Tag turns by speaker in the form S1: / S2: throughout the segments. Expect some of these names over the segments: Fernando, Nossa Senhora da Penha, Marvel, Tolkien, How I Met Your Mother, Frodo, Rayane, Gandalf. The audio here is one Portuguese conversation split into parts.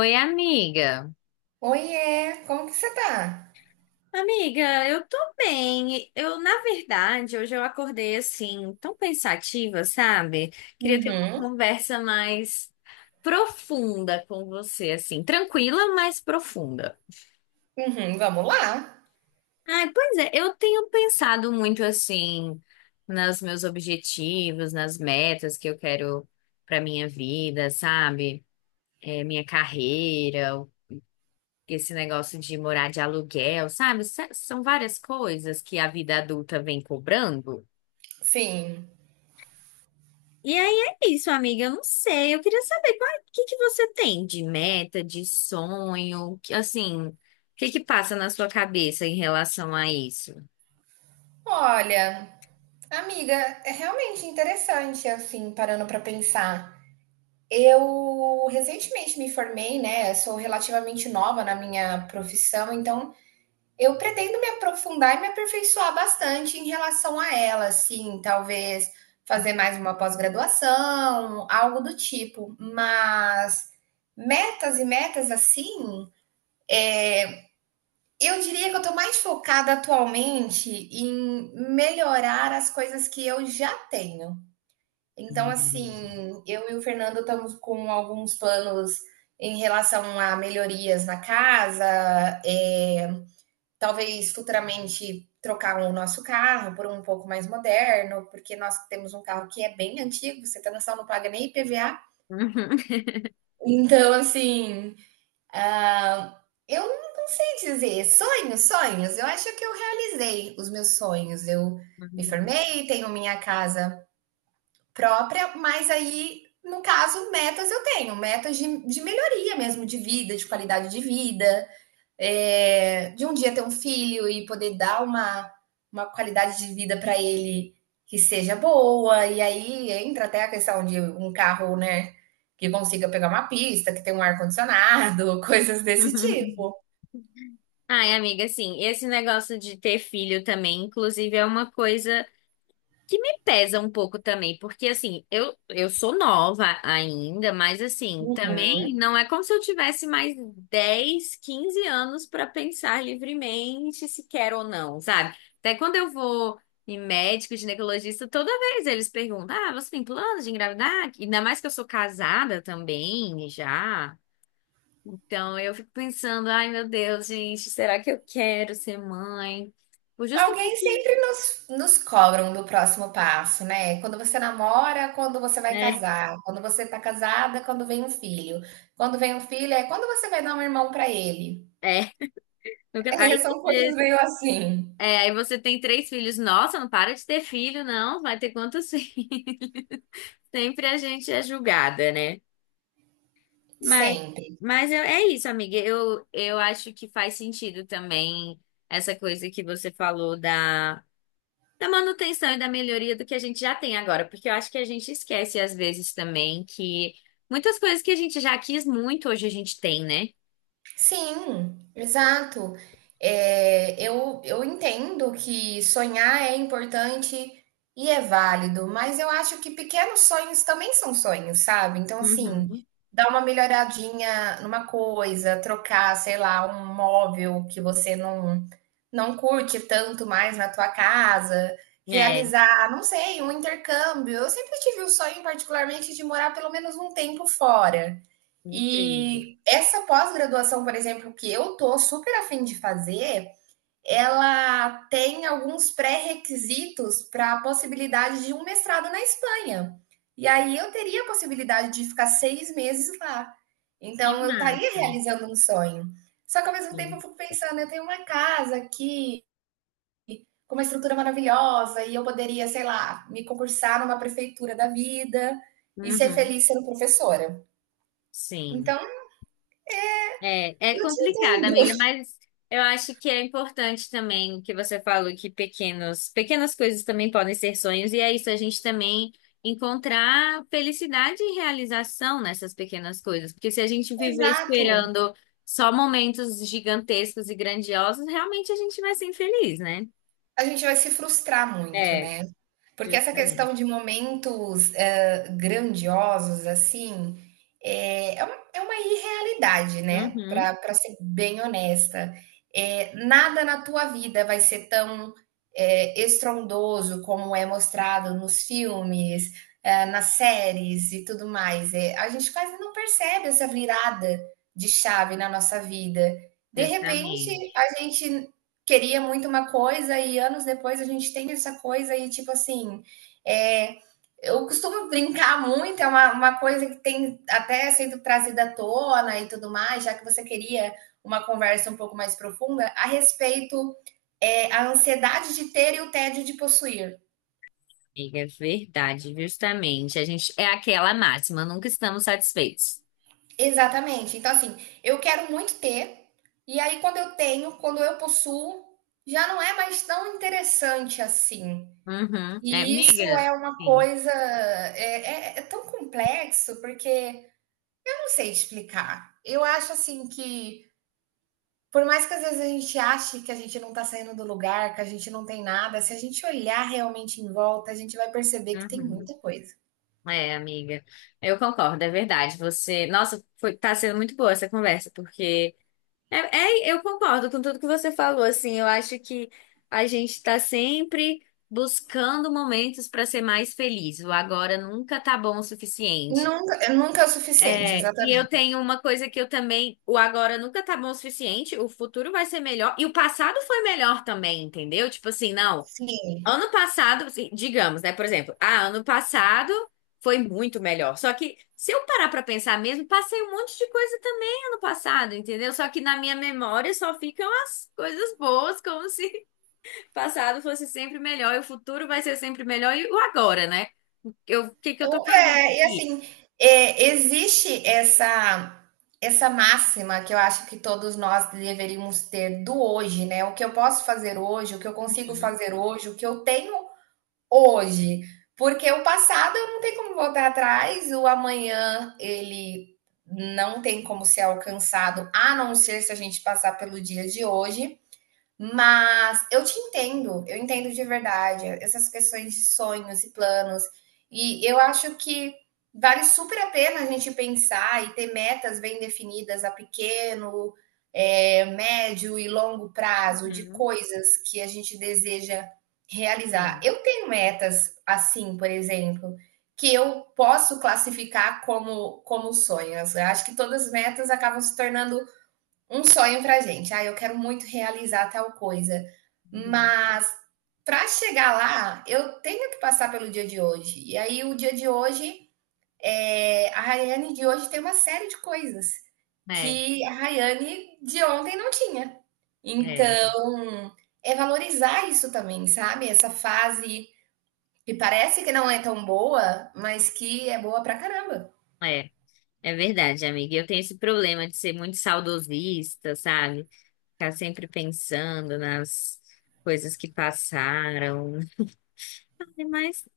S1: Oi, amiga.
S2: Oiê, como que você tá?
S1: Amiga, eu tô bem. Na verdade, hoje eu acordei assim, tão pensativa, sabe? Queria ter uma
S2: Uhum,
S1: conversa mais profunda com você, assim, tranquila, mas profunda.
S2: uhum, vamos lá.
S1: Ai, pois é, eu tenho pensado muito assim nos meus objetivos, nas metas que eu quero pra minha vida, sabe? Minha carreira, esse negócio de morar de aluguel, sabe? São várias coisas que a vida adulta vem cobrando.
S2: Sim.
S1: E aí é isso, amiga. Eu não sei. Eu queria saber o que que você tem de meta, de sonho, que, assim, o que que passa na sua cabeça em relação a isso?
S2: Olha, amiga, é realmente interessante, assim, parando pra pensar. Eu recentemente me formei, né? Sou relativamente nova na minha profissão, então eu pretendo me aprofundar e me aperfeiçoar bastante em relação a ela, assim, talvez fazer mais uma pós-graduação, algo do tipo. Mas metas e metas assim. Eu diria que eu estou mais focada atualmente em melhorar as coisas que eu já tenho. Então,
S1: Hum.
S2: assim, eu e o Fernando estamos com alguns planos em relação a melhorias na casa, é, talvez futuramente trocar o nosso carro por um pouco mais moderno, porque nós temos um carro que é bem antigo, você tá noção, não paga nem IPVA. Então, assim, ah, eu não sei dizer. Sonhos, sonhos. Eu acho que eu realizei os meus sonhos. Eu me formei, tenho minha casa própria, mas aí, no caso, metas eu tenho. Metas de melhoria mesmo, de vida, de qualidade de vida é, de um dia ter um filho e poder dar uma qualidade de vida para ele que seja boa. E aí entra até a questão de um carro, né? Que consiga pegar uma pista, que tenha um ar-condicionado, coisas desse tipo.
S1: Ai, amiga, assim, esse negócio de ter filho também, inclusive, é uma coisa que me pesa um pouco também, porque assim, eu sou nova ainda, mas assim, também
S2: Uhum.
S1: não é como se eu tivesse mais 10, 15 anos para pensar livremente se quero ou não, sabe? Até quando eu vou em médico, ginecologista, toda vez eles perguntam: "Ah, você tem planos de engravidar?" Ainda mais que eu sou casada também, já. Então eu fico pensando: "Ai, meu Deus, gente, será que eu quero ser mãe?" Por
S2: Alguém
S1: justamente,
S2: sempre nos, nos cobram do próximo passo, né? Quando você namora, quando você vai
S1: né?
S2: casar, quando você tá casada, quando vem um filho. Quando vem um filho, é quando você vai dar um irmão para ele.
S1: É. Aí
S2: É, são
S1: você...
S2: coisas meio assim,
S1: É, aí você tem 3 filhos. Nossa, não para de ter filho, não. Vai ter quantos filhos? Sempre a gente é julgada, né? Mas,
S2: sempre.
S1: É isso, amiga. Eu acho que faz sentido também essa coisa que você falou da manutenção e da melhoria do que a gente já tem agora. Porque eu acho que a gente esquece às vezes também que muitas coisas que a gente já quis muito, hoje a gente tem, né?
S2: Sim, exato. É, eu entendo que sonhar é importante e é válido, mas eu acho que pequenos sonhos também são sonhos, sabe? Então, assim,
S1: Uhum.
S2: dar uma melhoradinha numa coisa, trocar, sei lá, um móvel que você não, não curte tanto mais na tua casa,
S1: É,
S2: realizar, não sei, um intercâmbio. Eu sempre tive o sonho, particularmente, de morar pelo menos um tempo fora.
S1: incrível.
S2: E essa pós-graduação, por exemplo, que eu tô super afim de fazer, ela tem alguns pré-requisitos para a possibilidade de um mestrado na Espanha. E aí eu teria a possibilidade de ficar seis meses lá.
S1: Que
S2: Então eu estaria
S1: massa.
S2: realizando um sonho. Só que ao mesmo tempo eu
S1: Sim.
S2: fico pensando, eu tenho uma casa aqui com uma estrutura maravilhosa e eu poderia, sei lá, me concursar numa prefeitura da vida e ser
S1: Uhum.
S2: feliz sendo professora.
S1: Sim.
S2: Então,
S1: É, é
S2: eu te
S1: complicado, amiga,
S2: entendo.
S1: mas eu acho que é importante também o que você falou, que pequenas coisas também podem ser sonhos, e é isso, a gente também encontrar felicidade e realização nessas pequenas coisas, porque se a gente viver
S2: Exato.
S1: esperando só momentos gigantescos e grandiosos, realmente a gente vai ser infeliz, né?
S2: A gente vai se frustrar muito,
S1: É,
S2: né. Porque essa
S1: justamente.
S2: questão de momentos, grandiosos, assim, é uma irrealidade, né,
S1: Uhum,
S2: para ser bem honesta. Nada na tua vida vai ser tão, estrondoso como é mostrado nos filmes, nas séries e tudo mais. A gente quase não percebe essa virada de chave na nossa vida. De repente,
S1: justamente.
S2: a gente queria muito uma coisa e anos depois a gente tem essa coisa e tipo assim, é, eu costumo brincar muito, é uma coisa que tem até sendo trazida à tona e tudo mais, já que você queria uma conversa um pouco mais profunda a respeito é, a ansiedade de ter e o tédio de possuir.
S1: Amiga, é verdade, justamente. A gente é aquela máxima, nunca estamos satisfeitos.
S2: Exatamente. Então assim, eu quero muito ter e aí quando eu tenho, quando eu possuo, já não é mais tão interessante assim.
S1: Uhum. É,
S2: E isso
S1: amiga?
S2: é uma
S1: Sim.
S2: coisa é tão complexo porque eu não sei explicar. Eu acho assim que por mais que às vezes a gente ache que a gente não está saindo do lugar, que a gente não tem nada, se a gente olhar realmente em volta, a gente vai perceber que tem
S1: Uhum.
S2: muita coisa.
S1: É, amiga. Eu concordo, é verdade. Você, nossa, tá sendo muito boa essa conversa, porque é, eu concordo com tudo que você falou, assim. Eu acho que a gente tá sempre buscando momentos para ser mais feliz. O agora nunca tá bom o suficiente.
S2: Nunca, nunca é o suficiente,
S1: É, e eu
S2: exatamente.
S1: tenho uma coisa que eu também, o agora nunca tá bom o suficiente, o futuro vai ser melhor e o passado foi melhor também, entendeu? Tipo assim, não.
S2: Sim.
S1: Ano passado, assim, digamos, né? Por exemplo, ah, ano passado foi muito melhor. Só que se eu parar pra pensar mesmo, passei um monte de coisa também ano passado, entendeu? Só que na minha memória só ficam as coisas boas, como se passado fosse sempre melhor e o futuro vai ser sempre melhor e o agora, né? Eu, o que que eu tô fazendo
S2: E
S1: aqui?
S2: assim, existe essa máxima que eu acho que todos nós deveríamos ter do hoje, né? O que eu posso fazer hoje, o que eu consigo fazer hoje, o que eu tenho hoje. Porque o passado eu não tenho como voltar atrás, o amanhã ele não tem como ser alcançado, a não ser se a gente passar pelo dia de hoje. Mas eu te entendo, eu entendo de verdade essas questões de sonhos e planos. E eu acho que vale super a pena a gente pensar e ter metas bem definidas a pequeno, médio e longo prazo de
S1: Uhum,
S2: coisas que a gente deseja realizar.
S1: sim,
S2: Eu tenho metas assim, por exemplo, que eu posso classificar como sonhos. Eu acho que todas as metas acabam se tornando um sonho para gente. Ah, eu quero muito realizar tal coisa,
S1: uhum.
S2: mas para chegar lá, eu tenho que passar pelo dia de hoje. E aí, o dia de hoje, é... a Rayane de hoje tem uma série de coisas
S1: É,
S2: que a Rayane de ontem não tinha.
S1: é,
S2: Então, é valorizar isso também, sabe? Essa fase que parece que não é tão boa, mas que é boa pra caramba.
S1: é. É verdade, amiga. Eu tenho esse problema de ser muito saudosista, sabe? Ficar sempre pensando nas coisas que passaram. Mas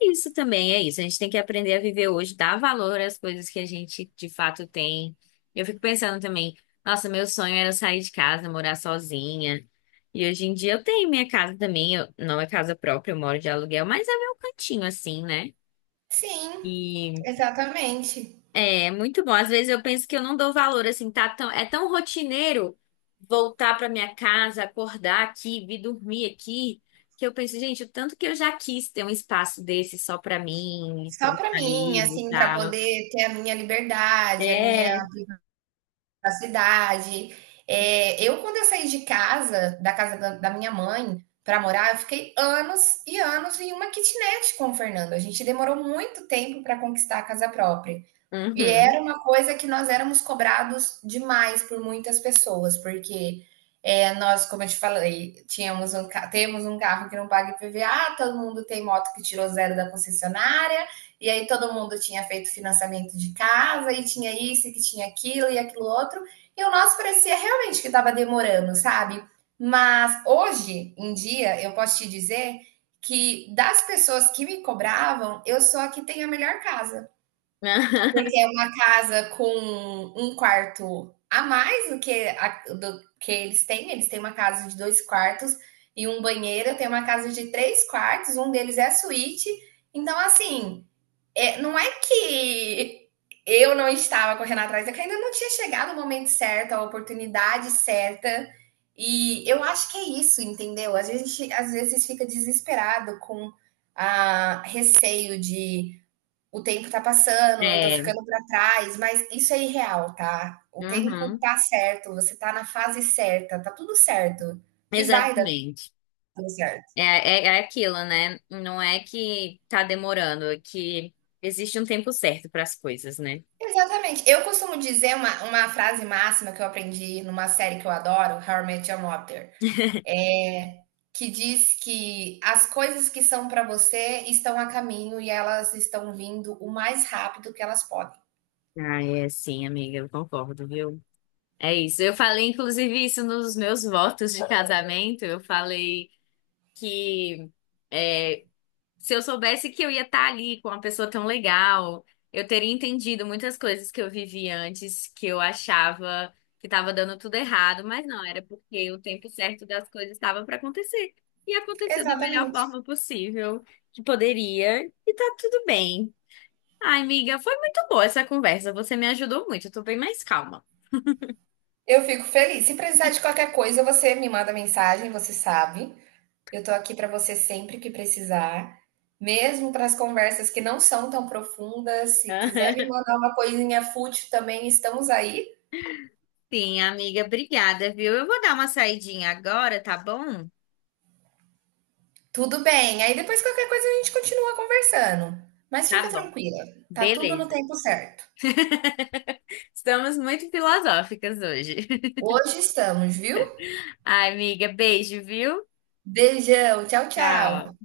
S1: é isso também é isso. A gente tem que aprender a viver hoje, dar valor às coisas que a gente de fato tem. Eu fico pensando também, nossa, meu sonho era sair de casa, morar sozinha. E hoje em dia eu tenho minha casa também, não é casa própria, eu moro de aluguel, mas é meu cantinho assim, né?
S2: Sim,
S1: E...
S2: exatamente.
S1: É, muito bom. Às vezes eu penso que eu não dou valor, assim, tá tão, é tão rotineiro voltar pra minha casa, acordar aqui, vir dormir aqui, que eu penso, gente, o tanto que eu já quis ter um espaço desse só pra mim, pro
S2: Só
S1: meu
S2: pra mim,
S1: marido e
S2: assim, pra
S1: tal.
S2: poder ter a minha liberdade, a
S1: É,
S2: minha privacidade. Eu quando eu saí de casa, da casa da minha mãe, pra morar, eu fiquei anos e anos em uma kitnet com o Fernando, a gente demorou muito tempo pra conquistar a casa própria. E
S1: uhum.
S2: era uma coisa que nós éramos cobrados demais por muitas pessoas, porque nós, como eu te falei, temos um carro que não paga IPVA, todo mundo tem moto que tirou zero da concessionária, e aí todo mundo tinha feito financiamento de casa, e tinha isso, e que tinha aquilo, e aquilo outro, e o nosso parecia realmente que estava demorando, sabe? Mas hoje em dia, eu posso te dizer que das pessoas que me cobravam, eu sou a que tem a melhor casa. Porque é uma casa com um quarto a mais do do que eles têm. Eles têm uma casa de dois quartos e um banheiro. Eu tenho uma casa de três quartos, um deles é a suíte. Então, assim, não é que eu não estava correndo atrás, é que ainda não tinha chegado o momento certo, a oportunidade certa. E eu acho que é isso, entendeu? Às vezes fica desesperado com a receio de o tempo tá passando, eu tô
S1: É,
S2: ficando pra trás, mas isso é irreal, tá? O tempo
S1: uhum.
S2: tá certo, você tá na fase certa, tá tudo certo. E vai dar
S1: Exatamente.
S2: tudo certo.
S1: É aquilo, né? Não é que tá demorando, é que existe um tempo certo para as coisas, né?
S2: Exatamente. Eu costumo dizer uma frase máxima que eu aprendi numa série que eu adoro, How I Met Your Mother, é, que diz que as coisas que são pra você estão a caminho e elas estão vindo o mais rápido que elas podem.
S1: Ah, é sim, amiga, eu concordo, viu? É isso. Eu falei, inclusive, isso nos meus votos de casamento. Eu falei que é, se eu soubesse que eu ia estar ali com uma pessoa tão legal, eu teria entendido muitas coisas que eu vivi antes, que eu achava que estava dando tudo errado, mas não, era porque o tempo certo das coisas estava para acontecer. E aconteceu da melhor
S2: Exatamente.
S1: forma possível que poderia, e tá tudo bem. Ai, amiga, foi muito boa essa conversa. Você me ajudou muito, eu tô bem mais calma.
S2: Eu fico feliz. Se precisar de qualquer coisa, você me manda mensagem, você sabe. Eu tô aqui para você sempre que precisar, mesmo para as conversas que não são tão profundas. Se quiser me mandar uma coisinha fútil também, estamos aí.
S1: Sim, amiga, obrigada, viu? Eu vou dar uma saidinha agora, tá bom?
S2: Tudo bem. Aí depois qualquer coisa a gente continua conversando. Mas fica
S1: Tá bom.
S2: tranquila, tá tudo no
S1: Beleza.
S2: tempo certo.
S1: Estamos muito filosóficas hoje.
S2: Hoje estamos, viu?
S1: Ai, amiga, beijo, viu?
S2: Beijão, tchau,
S1: Tchau.
S2: tchau.